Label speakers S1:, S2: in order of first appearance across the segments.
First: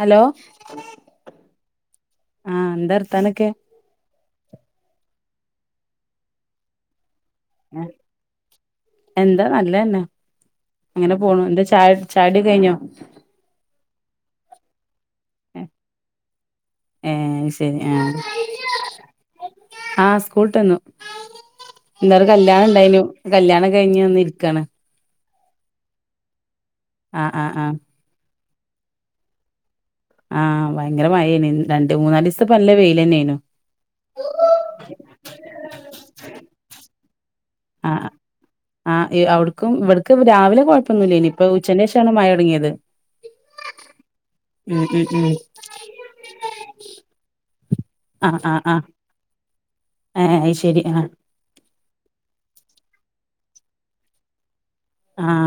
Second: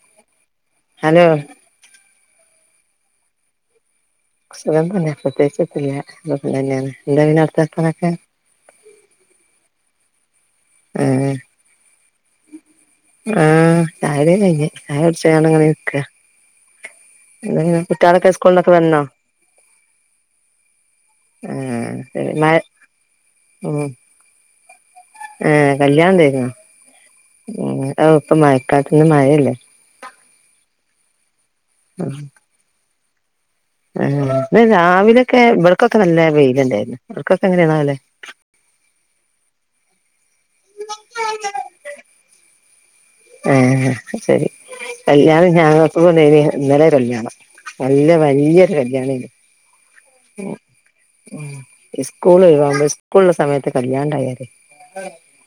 S1: Hello
S2: hello
S1: ആ എന്താ അർത്താനൊക്കെ
S2: സുഖം തന്ന പ്രത്യേകിച്ചില്ല അതൊപ്പ തന്നെയാണ് എന്താ പിന്നെ അവിടത്തെ വാർത്തനൊക്കെ
S1: എന്താ നല്ലതന്നെ അങ്ങനെ പോണു എന്താ ചായ ചായ്ടി കഴിഞ്ഞോ
S2: ആ തായനെ
S1: ഏ
S2: എന്താ പിന്നെ
S1: ശരി ആ
S2: കുട്ടികളൊക്കെ സ്കൂളിന്നൊക്കെ വന്നോ
S1: ആഹ സ്കൂളട്ടന്നു
S2: ആഹ്
S1: എന്താ
S2: ശരി മഴ
S1: കല്യാണം ഇണ്ടായിന് കല്യാണം കഴിഞ്ഞഞ് ഒന്ന് ഇരിക്കാണ്
S2: ഏ കല്യാണംണ്ടായിരുന്നു
S1: ആ ആ ആ
S2: പ്പൊ മയക്കാത്തന്ന് മഴല്ലേ
S1: ആ ഭയങ്കരമായേനി രണ്ട് മൂന്നാ ദിവസം ല്ല ലെന്നെയുന്
S2: ആ ഇ രാവിലക്കെ ഇവിടക്കൊക്കെ നല്ല വെയിലല്ലാരുന്നു
S1: ആ ആ അവിടുക്കും ഇവിട ഇപ്പ രാവിലെ കുഴപ്പൊന്നുമില്ല ഇനിപ്പപ്പോ ഉച്ചന്റെ ശേഷാണ് മഴടങ്ങിയത്
S2: ആ ശരി
S1: ഉം ഉം
S2: കല്യാണം ഞങ്ങക്ക ഇന്നല കല്യാണം നല്ല
S1: ആ ആ
S2: വലിയൊരു
S1: ആ
S2: കല്യാണല്
S1: ഏ അയ്ശരി ആ
S2: സ്കൂള് ഇ പ്പള്ള സമയത്ത് കല്യാണണ്ടായാലേ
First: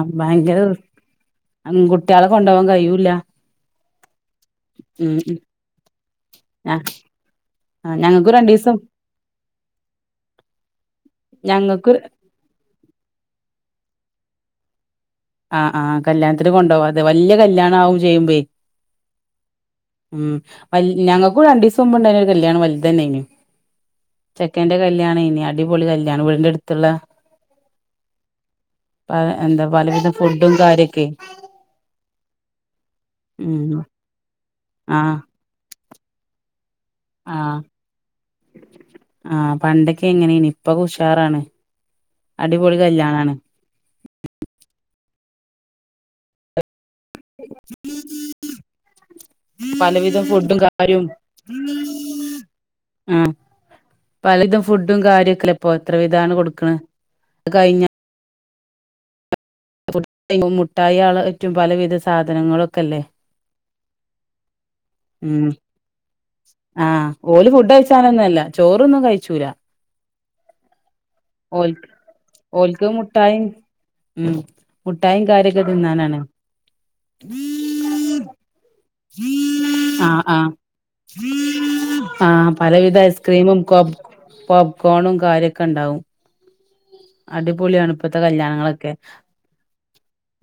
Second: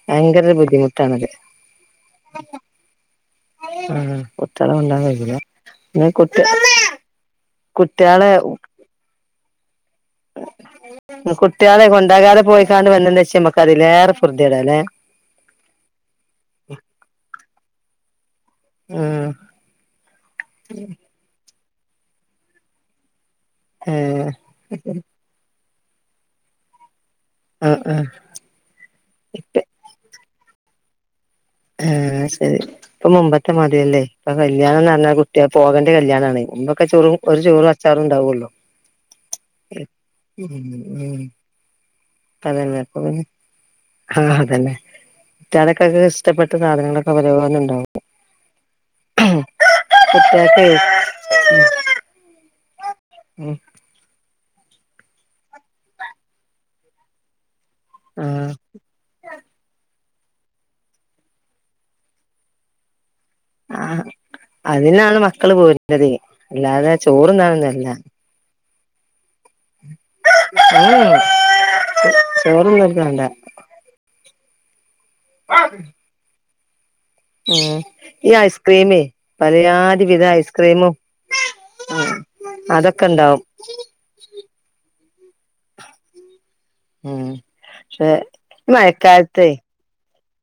S2: ഭയങ്കര ബുദ്ധിമുട്ടാണത്
S1: ഉം കുട്ട്യാളെ കൊണ്ടോവാൻ കഴിയൂല്ല
S2: ആ കുട്ട്യാളെ കൊണ്ടവാൻ
S1: ഉം
S2: കയ്യൂല
S1: ഉം
S2: അ കുട്ട
S1: ആ ആഹ് ഞങ്ങക്ക്
S2: കുട്ട്യാള്
S1: രണ്ടീസം
S2: കുട്ട്യാളെ
S1: ഞങ്ങക്ക്
S2: കൊണ്ടാകാതെ പോയിക്കാണ്ട് വന്നച്ച കതിലേറെ ഫൊർത്യേട ല്ലേ
S1: ആ ആ കല്യാണത്തിന് കൊണ്ടോവാതെ വല്യ കല്യാണാവും [unintelligible]
S2: ഉം
S1: ഉം വൽ ഞങ്ങക്കും രണ്ടീസ [unintelligible] കല്യാണം വല്തെന്നെ ന്
S2: ആഹ്
S1: ചെക്കേന്റെ കല്യാണേ നി അട് അടിപൊളി കല്യാണം വീടിന്റെ അടുത്ത്ള്ളെ
S2: ആഹ് ആഹ്
S1: പ എന്ത പലവിത [unintelligible]
S2: ആ ശരി ഇപ്പൊ മുമ്പത്തെ മാതിരി
S1: ഉം
S2: യല്ലേ ഇപ്പൊ കല്യാണംന്ന് പറഞ്ഞാൽ
S1: ആഹ്
S2: കുട്ട്യാക്ക് പോക [unintelligible] കല്യാണാണെ ക്കെ ചോറും ഒരു
S1: ആഹ്
S2: ചോറും അച്ചാറുംണ്ടാവല്ലോ
S1: ആഹ് പണ്ടൊക്കെ എങ്ങനേനി ഇപ്പൊക്കെ
S2: [unintelligible]
S1: ഉഷാറാണ് അടിപൊളി കല്യാണാണ്
S2: ആ അതെന്നെ [unintelligible] ഇഷ്ടപ്പെട്ട സാധനങ്ങളാ
S1: പലവിധം ഫുഡും
S2: കുട്ടികൾക്കെ
S1: കാര്യവും
S2: ഉം
S1: പലതും ഫുഡും കാര്യൊക്കല്ലെ പ്പൊ എത്ര വിധ കൊടുക്കണ് കഴിഞ്ഞ
S2: ആ
S1: മുട്ടായ്യാളായിറ്റും പലവിധ സാധനങ്ങളൊക്കെല്ലേ
S2: ആ അതിനാണ്
S1: ഉം
S2: മക്കള് പോര്ണത് അല്ലാതെ
S1: ആഹ് ഓല് ഫുഡ്
S2: ചോറ്ന്നാനൊന്നല്ല
S1: കഴിച്ചാനൊന്നുല്ല ചോറൊന്നും കഴിച്ചൂലാ
S2: ഉം
S1: ഓൽക്ക് ഓൽക്ക് മുട്ടായിം മ് മുട്ടായിം കാര്യൊക്കെ തിന്നാനാണ്
S2: ഉം ഈ ഐസ്ക്രീമെ പലയാധി
S1: ആഹ്
S2: വിധ
S1: ആഹ്
S2: ഐസ്ക്രീമും
S1: ആഹ് പലവിധ
S2: അതൊക്കെണ്ടാവും
S1: കാര്യക്കെണ്ടാവും
S2: ഉം ദേ
S1: ഇപ്പത്തെ കല്യാണങ്ങളൊക്കെ
S2: ഈമഴക്കാലത്തെ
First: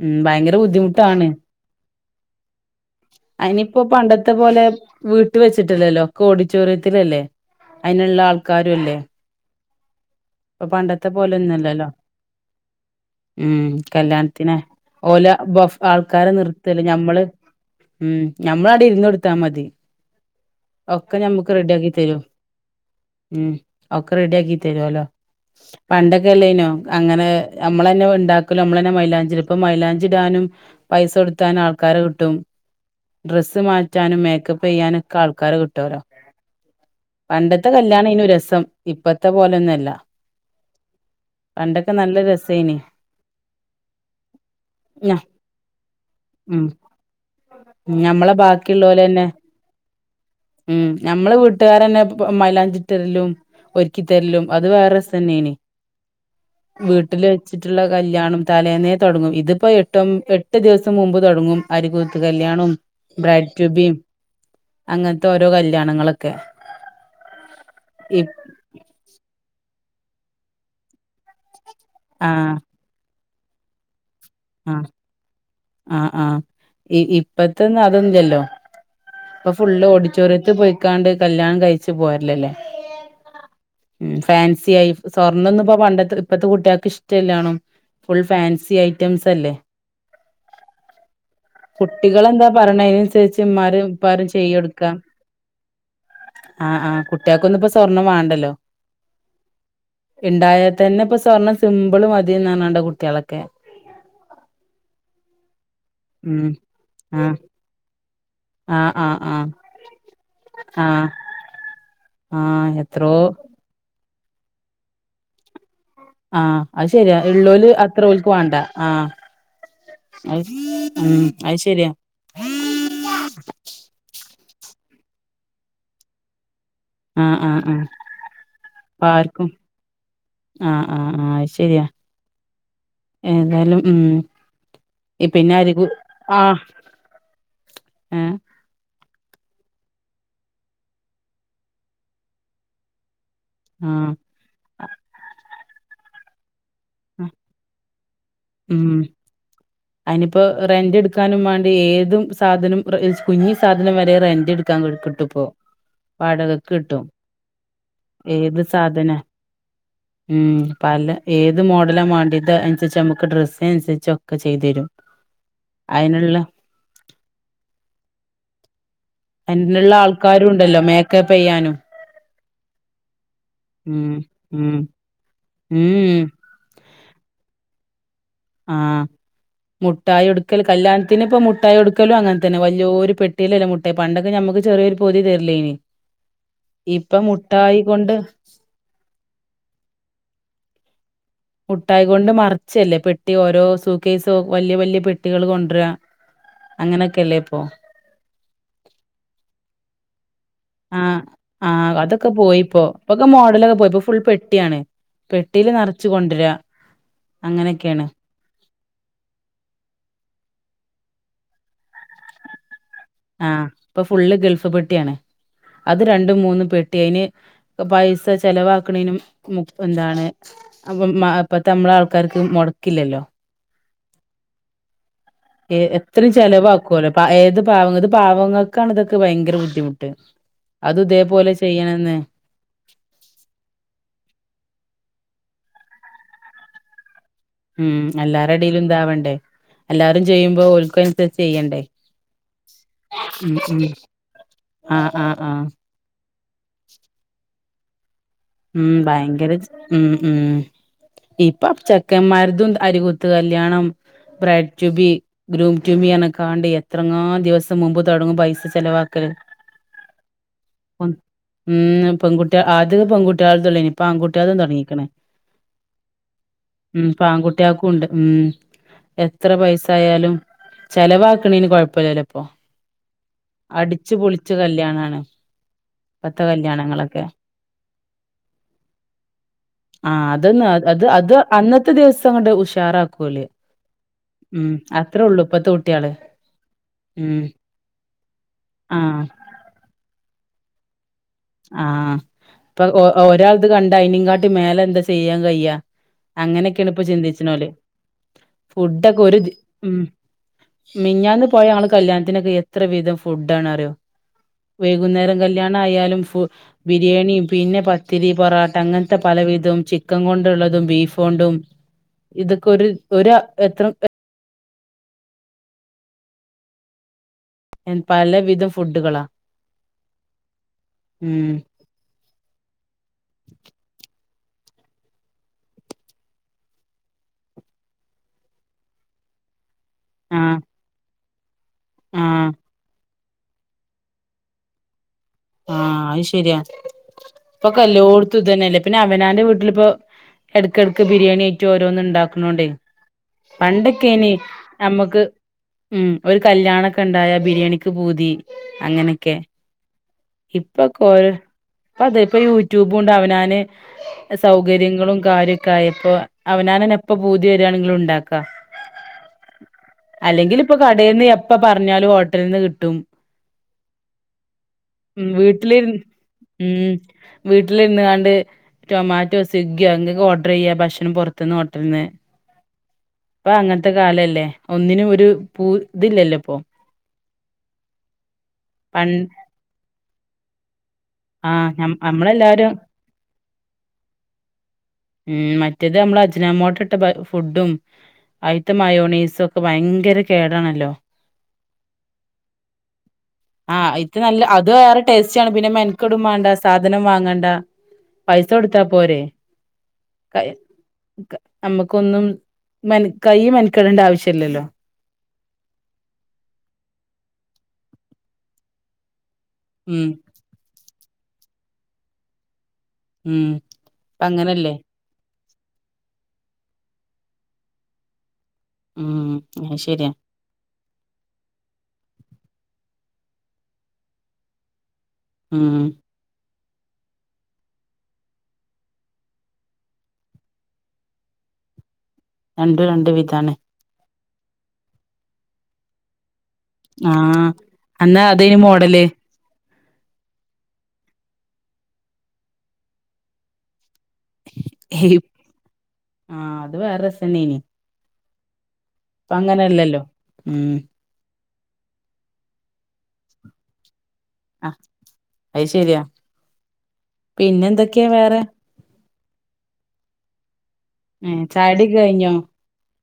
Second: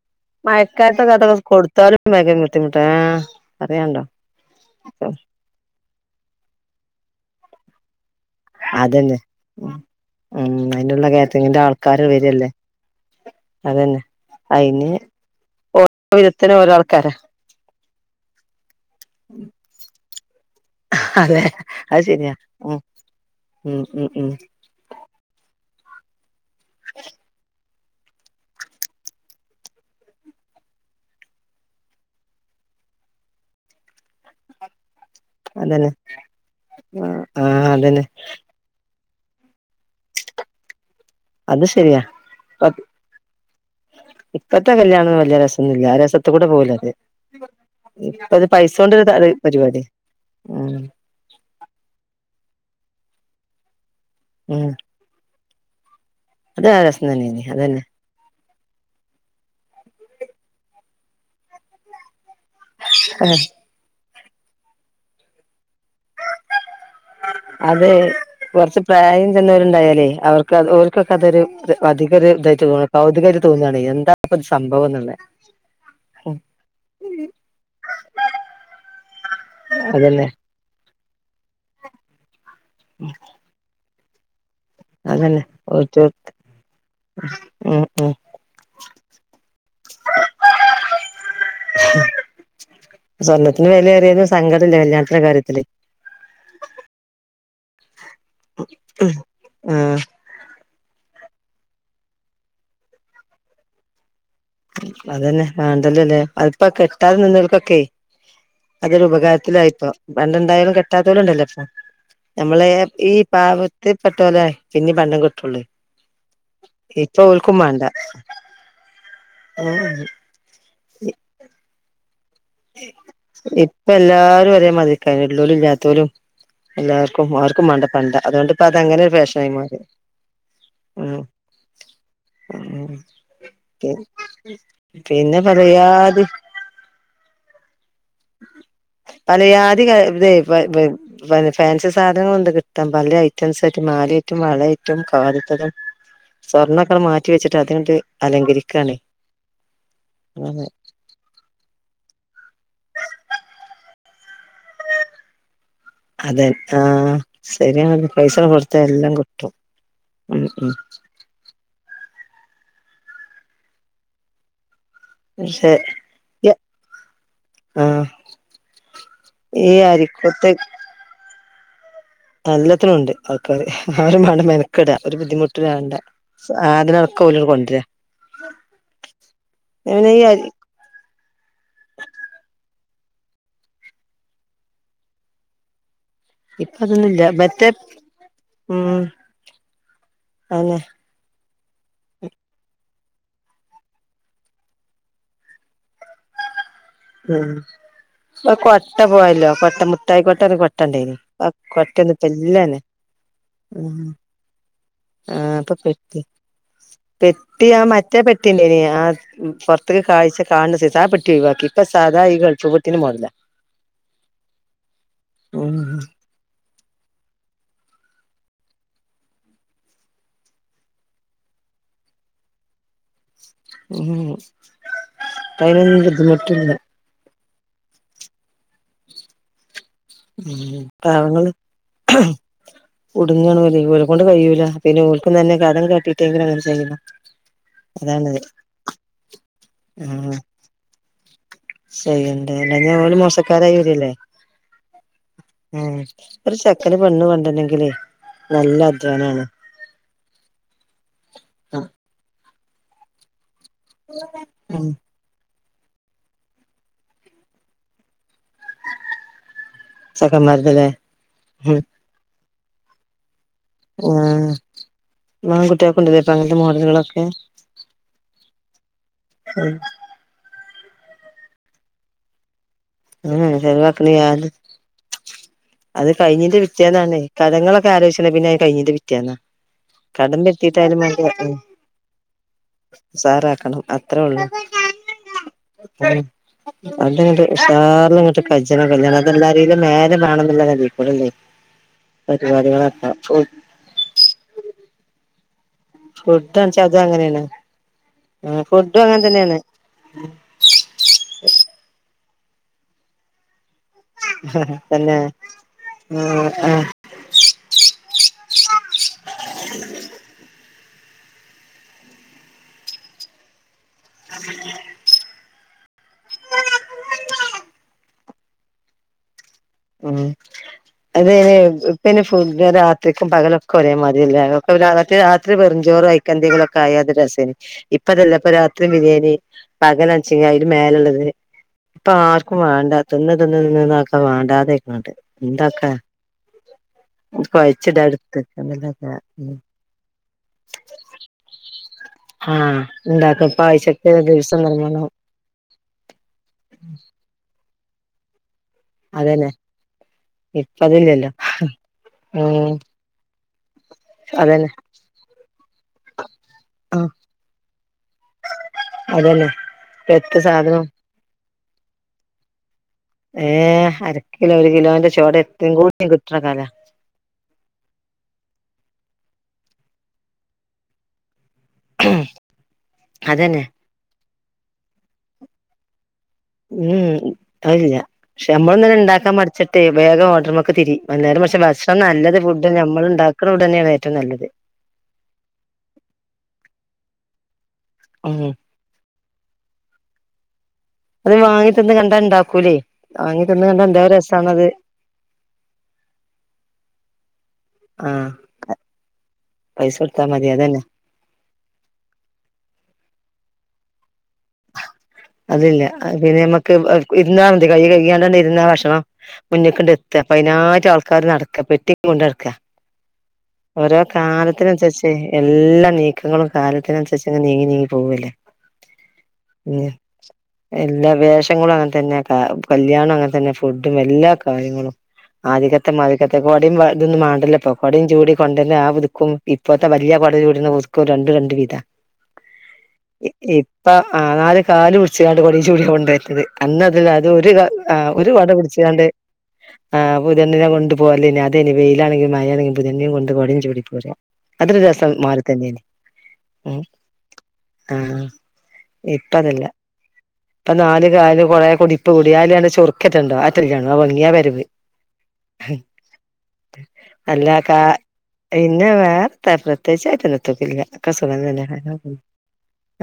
S1: ഉം ഭയങ്കര
S2: മഴക്കാലത്തൊക്കെ
S1: ബുദ്ധിമുട്ടാണ്
S2: അതൊക്കെ കൊടുത്താലും [unintelligible] ആഹ്
S1: അയിനിപ്പോ
S2: പറയാണ്ടോ
S1: പണ്ടത്തെ പോലെ വീട്ട് വെച്ചിട്ടില്ലല്ലോ ക്കൊടിറ്റൊറിയത്തിലല്ലേ അതിനുള്ള ആൾക്ക ക്കരുല്ലേ
S2: അതന്നെ ഉം
S1: ഇപ്പൊ
S2: അതിനുള്ള
S1: പണ്ടത്തെ പോലെ
S2: കാറ്ററിങ്ങിന്റെ
S1: ഒന്നുല്ലല്ലോ
S2: ആൾക്കാര് വരല്ലേ
S1: ഉം
S2: അതന്നെ
S1: കല്യാണത്തിന്
S2: അയിന്
S1: ഓല് ബോഫ ആൾക്കാരെ
S2: ഓരോരുത്തര് ഓരോ
S1: നിർത്തല്ലെ
S2: ആൾക്കാരാ
S1: ഞമ്മള് ഉം ഞമ്മള് അവിടെ ഇരുന്ന് കൊടുത്താ മതി. ഒക്കെ
S2: അതെ
S1: ഞമ്മുക്ക് റെഡി ആക്കി
S2: അത്
S1: തരും
S2: ശരിയാ ഉം
S1: ഉം
S2: ഉം
S1: ഒക്കെ
S2: ഉം
S1: റെഡി ആക്കി തരുവല്ലോ പണ്ടൊക്കെല്ലയിനോ അങ്ങനെ ഞമ്മള്ന്നെ പോയിണ്ടാക്കലും ഞമ്മള്ന്നെ മൈലാഞ്ചി ഇപ്പൊ മൈലാഞ്ചി ഇടാനും പൈസ കൊടുത്താനും ആൾക്കാരെ കിട്ടും ഡ്രെസ്സ് മാറ്റാനും മേക്കപ്പ് ചെയ്യാനൊ ആൾക്കാരെ
S2: അതന്നെ
S1: കിട്ടുലോ
S2: ആഹ്
S1: പണ്ടത്തെ
S2: അതന്നെ
S1: കല്യാണയിനു രസം ഇപ്പ ഇന്നത്തെ പോലൊന്നും അല്ല
S2: അത്
S1: പണ്ടൊക്കെ
S2: ശരിയാ
S1: നല്ല
S2: ഇപ്പ
S1: രസേയിന്
S2: ഇപ്പത്തെ കല്യാണൊന്നും വല്യ രസോന്നുല്ല ആ രസത്തി കൂടെ
S1: ഉം
S2: പോവുലത്
S1: ഞമ്മളെ
S2: ഇപ്പത് പൈസ കൊണ്ടൊരു
S1: ബാക്കിയുള്ളോലന്നെ
S2: പരിപാടിയാ.
S1: ഉം ഞമ്മള് വീട്ടുകാരന്നെ പ്പ മൈലാഞ്ചി റ്ററിലും ഒരു ക്കി തരലും അത്
S2: ഉം
S1: വേറെ രസന്നെ ആണെ
S2: അത് നല്ല രസം
S1: വീട്ടില്
S2: തന്നെയാണ്
S1: വെച്ചിട്ടുള്ള
S2: അതന്നെ
S1: കല്യാണം തലേന്നെ തൊടങ്ങും ഇ ഇതിപ്പോ എട്ടും എട്ട് ദിവസ ത്ത് മുമ്പ് തൊടങ്ങും അരികുതിർത്ത് കല്യാണോം ബ്രൈഡ് ട്യൂബിയും അങ്ങൻ ത്തോരൊ കൽ
S2: അതെ കൊറ്ച്ച് പ്രായം ചെന്നവരുണ്ടായാലേ അവർക്ക് അത് ഓല്കൊക്കെ അതൊരു ഇത് അധിക ഒര് ഇതായിട്ട് തോണ കൗതുകത് തോന്നാണെ എന്താപ്
S1: അഹ് ആഹ് ആഹ് ഇ ഇപ്പത്തെ അതൊന്നില്ലല്ലോ. ഇപ്പോ ഫുള്ള്
S2: അതന്നെ
S1: ഓഡിറ്റോറിയത്ത് പോയിക്കാണ്ട് കല്യാണം കഴിച് പോര്ലല്ലേ ഉം ഫേൻസ് ഈ ഐഫ്
S2: അതന്നെ
S1: സ്വർണാന്നും ഇപ്പം
S2: ഓര്ക്ക്
S1: പണ്ടത്തെ ഇപ്പത്തെ കുട്ട്യേക്ക് ഇഷ്ട്ടയില്ലാണും
S2: ഉം ഉം
S1: ഫുൾ ഫാൻസി ആയി മൻസ്സല്ലേ കുട്ടികളെന്താ പറെഞ്ഞ അയ്നൻസരിച്ച്
S2: സ്വർണ്ണത്തിന്
S1: ഇമ്മാരും
S2: വിലയേറിയത്
S1: ഇപ്പാരും
S2: സങ്കടല്ലേ
S1: ചെയ്തുകെടുക്ക
S2: കല്യാണത്തിന്റെ കാര്യത്തില്
S1: ആഹ് ആഹ് കുട്ട്യേ വന്നപ്പോ സാർ ഒന്നും മാണ്ടൊല്ലൊ
S2: ആഹ്
S1: ഇണ്ടായാൽ ഇതെനെ പ്പൊ സ്വർണം സിമ്പിള മതിന്നാണ് കുട്ടികളൊക്കെ
S2: അതന്നെ വേണ്ടല്ലല്ലേ
S1: ഉം
S2: അതിപ്പോ കെട്ടാതെ
S1: ആഹ്
S2: നിന്നവർക്കൊക്കെ
S1: ആഹ്
S2: അതൊരു
S1: ആഹ് ആഹ്
S2: ഉപകാരത്തിലായി ഇപ്പൊ പണ്ടെന്തായാലും
S1: ആഹ്
S2: കെട്ടാത്തവർ ഉണ്ടല്ലോ ഇപ്പൊ നമ്മളെ
S1: ആഹ്
S2: ഈ
S1: എത്രോ
S2: പാവ പെട്ടോല്ലെ പിന്നെ പണ്ടം കിട്ടൂ ളു
S1: ആ അത് ശരിയാ ഉള്ളല് അത്ര പോലക്ക് വേണ്ട ആ [unintelligible] ഉം അത് ശരിയ
S2: ഇപ്പൊ എല്ലാരും ഒരേ മതിരി ഒള്ളല്ലും ഇല്ലാത്തല്ലും എല്ലാവർക്കും
S1: ആഹ് ആഹ്
S2: ആർക്കും വേണ്ട
S1: ആഹ്
S2: പണ്ട അതുകൊണ്ട് ഇപ്പ അത അങ്ങനെ ഒരു ഫാഷനായിമാറി
S1: ആഹ് ആഹ്
S2: ഉം
S1: ആഹ് അത് ശരിയാ
S2: ഉം
S1: ഏതായാലും
S2: ഉ
S1: ഉം
S2: പിന്നെ പറയാത്
S1: ഏ
S2: പലയാധി ഇതെ ഇതെ ബെ ബെ ഫാൻസി സാധനങ്ങളൊണ്ട് കിട്ടാൻ പല പല സെറ്റ്
S1: ആഹ്
S2: മാലയിട്ടും വളയിട്ടും കാതിത്തരം സ്വർണക്കെ മാറ്റിവെച്ചിട്ട് അതിട്ട് അല് വിരിക്കാണ്
S1: അതിനിപ്പോ റെന്റ് എടുക്കാനും വേണ്ടി ഏതും സാധനം കുഞ്ഞി സാധനം വരെ റെന്റ് എടുക്കാൻ കിട്ടും
S2: അതെ
S1: വാടകക്ക്
S2: ആ
S1: കിട്ടും
S2: ശരിയ പൈസ
S1: ഏത്
S2: കൊടുത്ത
S1: സാധന
S2: എല്ലാം കിട്ടും ഉം ഉം
S1: ഇത് അനുസരിച്ചോ നമ്മുക്ക് ഡ്രസ്സ് അനുസരിച്ചോ ഒക്കേ ചെയ്തരും
S2: പക്ഷെ യ ആ
S1: അയ്ന്നുള്ള ആൾക്കാരും ഉണ്ടല്ലോ മേക്കപ്പ് ചെയ്യാനും
S2: എല്ലാത്തിനും ഉണ്ട്
S1: ഉം
S2: ആരും കണ്ടു
S1: ഉം
S2: മെനക്കെടാ ഒരു ബുദ്ധിമുട്ട് വേണ്ട
S1: ഉം
S2: [unintelligible] [unintelligible] കൊണ്ടരാ
S1: ആഹ്
S2: പിന്നെ ഈ
S1: മുഠായി
S2: അരി
S1: ഒടുക്കല്. കല്യാണത്തിനിപ്പൊ മുഠായൊടുക്കല് അങ്ങനെതന്നെ. വൽ [unintelligible] ഒരു പെട്ടിലല്ലേ മുട്ടായി പണ്ടൊക്കെ ഞമ്മുക്ക് ചെറിയൊരു പൊതി തരില്ലേനീ
S2: ഇപ്പ അതൊന്നില്ല മറ്റേപ് ഉം അങ്ങ
S1: മുഠായികൊണ്ട് മറച്ചല്ലേ പെട്ടി ഓരോ സൂക്കേസോ വല്യ വല്യ പെട്ടികള് കൊണ്ടരാ
S2: ഒരു കൊട്ട പോയലോ കൊട്ട മുഠായി കൊട്ട്
S1: ആഹ് ആഹ് അതൊക്കെ
S2: ഇല്ലന്നെ
S1: പോയിപ്പോ ഇപ്പൊക്കെ മോഡലൊക്കെ പോയിപ്പോ
S2: ഉം
S1: ഫുൾ പെട്ടിയാണ്.
S2: ആഹ്
S1: പെട്ടിയില്
S2: അപ്പൊ
S1: നിറച്ച്
S2: പെട്ടി.
S1: കൊണ്ടുവരാ
S2: പെട്ടിയാ
S1: അങ്ങനെയൊക്കെയാണ്
S2: മറ്റേ പെട്ടി [unintelligible] ആ ഇം പൊറത്തേക്ക് കാഴ്ച കാൺണ സെയിസ് ആ പെട്ടി ഒഴിവാക്കി ഇപ്പൊ സാദാ ഈ ഗൾഫ് പെട്ട്
S1: ആഹ് ഇപ്പൊ ഫുള്ള് ഗൾഫ് പെട്ടിയാണ്
S2: ഉം
S1: അത് രണ്ട് മൂന്ന് പെട്ട് കുട്ടിയ്ന് പൈസ ചെലവാക്കണേനും ഉം എന്താണ് [unintelligible] ആ ഇപ്പത്ത നമ്മള ആൾക്കാർക്ക് മൊടക്കില്ലല്ലോ.
S2: ഊ ഹു ഹും
S1: ഏ എത്രയും ചെലവാക്കുവല്ലോ പാ ഏതും പാവങ്ങ ഇത് പാവങ്ങക്കാണിതക്ക ഭയങ്കര ബുദ്ധിമുട്ട്
S2: ഊ
S1: അതും
S2: പാവങ്ങള്
S1: ഇതേപോലെ ചെയ്യണന്ന്
S2: ഉടുഞ്ഞണ പോല ഇവരേ കൊണ്ട് കഴിയൂല പിന്നെ ഓൽക്കും തന്നെ കട് കാട്ടിട്ടെങ്കിലും അങ്ങനെ ചെയ്യണം.
S1: മ്
S2: അതാണത്
S1: എല്ലാരുടെയും ഇടയിൽ ഇതാവണ്ടേ എല്ലാരും
S2: ആഹ്
S1: ചേരുമ്പോൾ ഓൾക്ക് -
S2: ചെയ്യണ്ടേ അല്ലഞ്ഞാ ഓല്
S1: ഉം
S2: മോശക്കാരായി
S1: ഉം
S2: വരെല്ലേ...
S1: ആഹ് ആഹ് ആഹ്
S2: ഏഹ് ഒരു ചെക്കന് പെണ്ണ് കൊണ്ടര് നെങ്കിലേ
S1: ഉം ഭയങ്കര ച് ഉ ഊം ഈപ്പം ചെക്കൻമാർ ഇതും അരി കൊതുകല്ല് [unintelligible] [unintelligible]
S2: ഉം
S1: [unintelligible] എത്ര എങ്ങാണ്ട് ദിവസം മുൻപ് തുടങ്ങും പൈസ - ചെലവാക്ക്
S2: ചെക്കന്മാര്തല്ലേ ഉം
S1: [unintelligible] അത് പെൺകുട്ടികൾ - [unintelligible] ഇപ്പൊ
S2: ആഹ്
S1: ആൺകുട്ടികളും
S2: ആൺകുട്ട്യാക്കുണ്ടല്ലേ ഇപ്പ അങ്ങനത്തെ മോഡലുകളൊക്കെ ഉം
S1: തുടങിയ്ക്കുന്നു ചെലവാക്കുന്നതിനു കുഴപ്പമില്ലല്ലോ ഇപ്പൊ
S2: [unintelligible]
S1: അടിച്ചു
S2: ഡെലിവറി
S1: പൊളിച്ച കല്യാണാണ് ഇപ്പത്തെ
S2: കഴിഞ്ഞ്ട്ടു പിറ്റേന്ന്
S1: കല്യാണങ്ങളൊക്കെ
S2: ആ
S1: ആഹ്
S2: കടം
S1: അതൊന്ന് അത് അത്
S2: കിട്ടിട്ടാണെങ്കിലും
S1: അന്നത്തെ ദിവസം അങ്ങട്ട് ഉഷാറാക്കൂല്
S2: സാറ് ആക്കണം അത്രയുളളു [unintelligible]
S1: ഉം അത്രേ ഉള്ളൂ ഇപ്പത്തെ കുട്ടികള് ഉം
S2: ഉസാറ്ല് ങ്ങട്ട് കഴ്ച്ചെണം കല്യാണം
S1: ആഹ്
S2: അതെല്ലാരീലും മേലെ വേണംന്ന്ല്ല നെലിം ഓളെന്തേയ്
S1: ആഹ് ഇപ്പൊ ഒ ഒരാൾത് കണ്ടായിനികാട്ടി മേലെ എന്താ ചെയ്യാൻ കയ്യാ.
S2: ഫുഡ്ഡാണ്ച്ചാ
S1: അങ്ങനെയൊക്കെയാണ്
S2: അതും
S1: ഇപ്പൊ
S2: അങ്ങനേണ്
S1: ചിന്തിച്ച്ണോല്
S2: ആഹ് ഫുഡ്ഡും അങ്ങൻ
S1: ഫുഡൊക്കെ ഒരു ദി
S2: തന്നേണ്
S1: മിഞ്ഞാന്ന് പോയ ആള് കല്യാ ഇതിനൊക്കെ എത്ര വീതം ഫുഡ് ഡാണറിയോ
S2: തന്നെ
S1: വൈകുന്നേരം കല്യാണ ആയാലും
S2: ആഹ് ആഹ്
S1: ബിരിയാണീം പിന്നെ പത്തിരി പൊറോട്ട അങ്ങനെ ത്ത പലവിധം ചിക്കൻ കൊണ്ടുള്ളതും ബീഫോണ്ടും ഇതൊക്കെ ഒരു ഒരു എത്ര എൻ പല വിധം ഫുഡുകളാ
S2: ഉം
S1: ഉം
S2: അതേന് ഇപ്പൊന് ഫുഡ് രാത്രിക്കും പകലൊക്കെ ഒരേ മാതി അതില്ല രാത്രി രാത്രി വെറുംചോറും അതിക്കെന്തേലും ആയാ അത് രസേനി ഇപ്പ അതല്ല ഇപ്പൊ രാത്രി ബിരിയാണി പകലാച്ചെങ്കി
S1: ആഹ്
S2: അതിനു മേലെള്ളത് ഇപ്പ
S1: ആഹ്
S2: ആർക്കും വേണ്ടാ തിന്ന് തിന്ന് തിന്ന് തിന്നാർക്കും വേണ്ടാ തെയ്ക്കണ്ട്
S1: ആ അയ്ശരിയാ ഇപ്പൊക്കെ
S2: കൊഴച്ചിടാ
S1: എല്ലോട് ത്തും ഇതെന്നെല്ലേ പിന്നെ
S2: എടുത്തക്കന്നല്ലാതെ
S1: അവനാന്റെ
S2: ഉം
S1: വീട്ടിലിപ്പോ എടക്കടക്ക് ബിരിയാണി ആയിട്ടും ഓ ഓരോന്ന് ഇണ്ടാക്ക്‌ണോണ്ട്
S2: ആഹ് ഇണ്ടാക്ക ഇപ്പ ആഴ്ചക്ക്
S1: പണ്ടൊക്കെയേനി
S2: ദിവസം നിർമ്മണം
S1: നമ്മക്ക് ഉം ഒരു കല്യാണൊക്കെ ഉണ്ടായ ബിരിയാണി ക്ക് പൂതി അങ്ങനെക്കെ
S2: അതന്നെ ഇപ്പ
S1: ഇപ്പൊക്കെ
S2: അതില്ലല്ലോ
S1: ഓര് ഇപ്പ അത ഇപ്പൊ
S2: ഉം
S1: യൂട്യൂബ്ണ്ട് അവനാന്
S2: അതന്നെ
S1: സൗകര്യങ്ങളും കാര്യൊക്കെ ആയപ്പൊ അവനാനെന്നെ
S2: ആഹ്
S1: എപ്പ പൂതി വരിയാണെങ്കിലും ഉണ്ടാക്ക
S2: അതന്നെ എത്ത്
S1: അല്ലെങ്കിൽ ഇപ്പൊ
S2: സാധനം
S1: കടേന്ന് എപ്പോ പറഞ്ഞാലും ഹോട്ടലിൽ നിന്ന് കിട്ട
S2: ഏ അരക്കിലോ ഒരു കിലോന്റെ ചി
S1: ഉം
S2: ചോടെ എത്തി കൂടിം കിട്ടണ കാല
S1: വീട്ടിലിരുന്നാണ്ട് ടൊമാറ്റോ സ്വിഗ്ഗിയോ എന്തിക്കെ ഓർഡർ ചെയ്യ ഭക്ഷണം പൊറത്ത് ത്ത്ന്ന് ഹോട്ടൽന്ന് ഇപ്പൊ
S2: അതന്നെ
S1: അങ്ങത്തെ കാലല്ലേ ഒന്നിനും ഒരു പൂ ഇതില്ലല്ലോ പ്പൊ
S2: ഉം ഉം അതില്ല പക്ഷെ നമ്മളെന്നെ
S1: പൺ
S2: ണ്ടാക്കാ മടിച്ചിട്ട് വേഗം ഓർഡർമക്ക്‌ ക്ക്‌ തിരി അന്നേരം പക്ഷെ
S1: ആഹ് ഞം
S2: ഭക്ഷണം നല്ലത്
S1: നമ്മളെല്ലാരും
S2: ഫുഡ് ഞമ്മള് ഉണ്ടാക്കുന്ന ഫുഡ്ന്നെയാണ് ഏറ്റവും നല്ലത്
S1: മ് മറ്റേതമ്മള് അജിനാമൊട്ട ഇട്ട ബ ഫുഡും
S2: ഉം
S1: അയിത്ത മയോണീസുക്കെ ബയങ്കര കേടാണല്ലോ
S2: അത് വാങ്ങി തിന്ന് കണ്ടാ ഇണ്ടാക്കൂലേ വാങ്ങി തിന്ന്
S1: ആ
S2: കണ്ടാ എന്താ
S1: ഇത് നല്ല
S2: രസാണത്
S1: അത് വേറെ ടേസ്റ്റാണ് പിന്നെ മെൻകെടും മാണ്ട സാധനം വാങ്ങണ്ട
S2: ആഹ്
S1: പൈസൊടുത്താ പോരെ
S2: പൈസ കൊടുത്താ മതി അതന്നെ
S1: [unintelligible] നമ്മക്കൊന്നും മെ കൈയും മെനക്കെടേണ്ട ആവശ്യല്ലല്ലോ
S2: അതില്ല പിന്നെ മ്മക്ക് ഇരുന്നാ മതി കൈ കഴ് ക്യാണ്ട് ഇരുന്ന ഭക്ഷണം മുന്നേക്കിണ്ട്
S1: ഉം
S2: എത്ത്അ പ്പ അയ്നാട്ട് ആൾ ർ നടക്ക പെട്ടി കൊണ്ട് നടക്ക
S1: ഉം
S2: ഓരോ
S1: ഇപ്പ അങ്ങനല്ലേ
S2: കാലത്തിനുസരിച്ച എല്ലാ നീക്കങ്ങളും കാലത്തിനനുസരിച്ച് അങ്ങ് നീങ്ങി നീങ്ങി പോകുനിലെ
S1: ഉം ആ ശരിയാ
S2: എല്ലാ വേഷങ്ങളും അങ്ങനെതന്നെ കല്യാണം അങ്ങനെ തന്നെ ഫുഡും എല്ലാ കാര്യങ്ങളും
S1: ഉം
S2: ആധികത്തെ മാധികത്തെ കൊടേം വ ഇതൊന്നും മേണ്ടല്ലോ ഇപ്പോ കൊടെം ചൂടി കണ്ടല്ലേ ആ പുതുക്കും ഇപ്പഴത്തെ വല്യ കൊട ചൂടിന്ന് പൂത്തിക് രണ്ടു രണ്ടു വീതാ
S1: രണ്ടു രണ്ടു വിധാണ്
S2: ആ നാല് കാല് പുടിച്ച ണ്ട് കൊടെം ചൂടി കൊണ്ട് വരുന്നത് അന്ന അതല്ല അത്
S1: ആഹ്
S2: ഒരു ആ
S1: അന്നാ
S2: ഒരു കൊട
S1: അതേനി
S2: പിടിച്ചാണ്ട്
S1: മോഡല്
S2: ആ പുതെന്തിനകൊണ്ട് പോവല് നിഅതേനി വെയിലാണെങ്കിം മയയാണെങ്കിം പുതെനെംകൊണ്ട് കൊടേംചൂടി പോര അത് ഒരു രസം
S1: ആഹ്
S2: മാതിരി അരുണ്
S1: അത് വേറെ രസന്നേനി ഇപ്പ
S2: ഇപ്പതല്ല
S1: അങ്ങനല്ലല്ലോ ഉം
S2: പ്പ നാല് കാലും കുറെ കുടിപ്പ് കൂടി [unintelligible] [unintelligible] വരവ്
S1: ആ അത് ശരിയാ
S2: അല്ല
S1: പിന്നെ എന്തൊക്കെയാ
S2: വേറെ എന്താ പ്രത്യേകിച്ച് [unintelligible]
S1: ചായ കുടി കഴിഞ്ഞോ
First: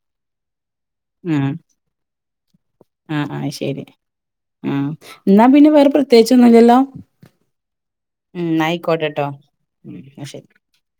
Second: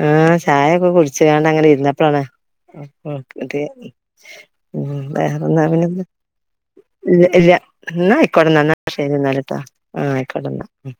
S2: ആ ചായ ഒകെ [unintelligible] കുടിച്ചാണ്
S1: ആഹ്
S2: അങ്ങനെ ഇരുന്നപ്പ്ളാണ്
S1: ആഹ് ആഹ്
S2: മറ്റേ
S1: ശരി ആഹ് എന്നാ
S2: വേറെന്നാ
S1: പിന്നെ വേറെ
S2: പിന്നന്ന
S1: പ്രത്യേകിച്ചൊന്നുംല്ലല്ലോ
S2: ല്ല
S1: ഉം
S2: ന്നായ്ക്കോട്ടന്നാ ന്നാ ശരി
S1: ആയിക്കോട്ടെട്ടോ
S2: എന്നാലട്ടാ
S1: ഉം
S2: ആ
S1: ശരി
S2: ആയ്ക്കോട്ടന്നാ ഉം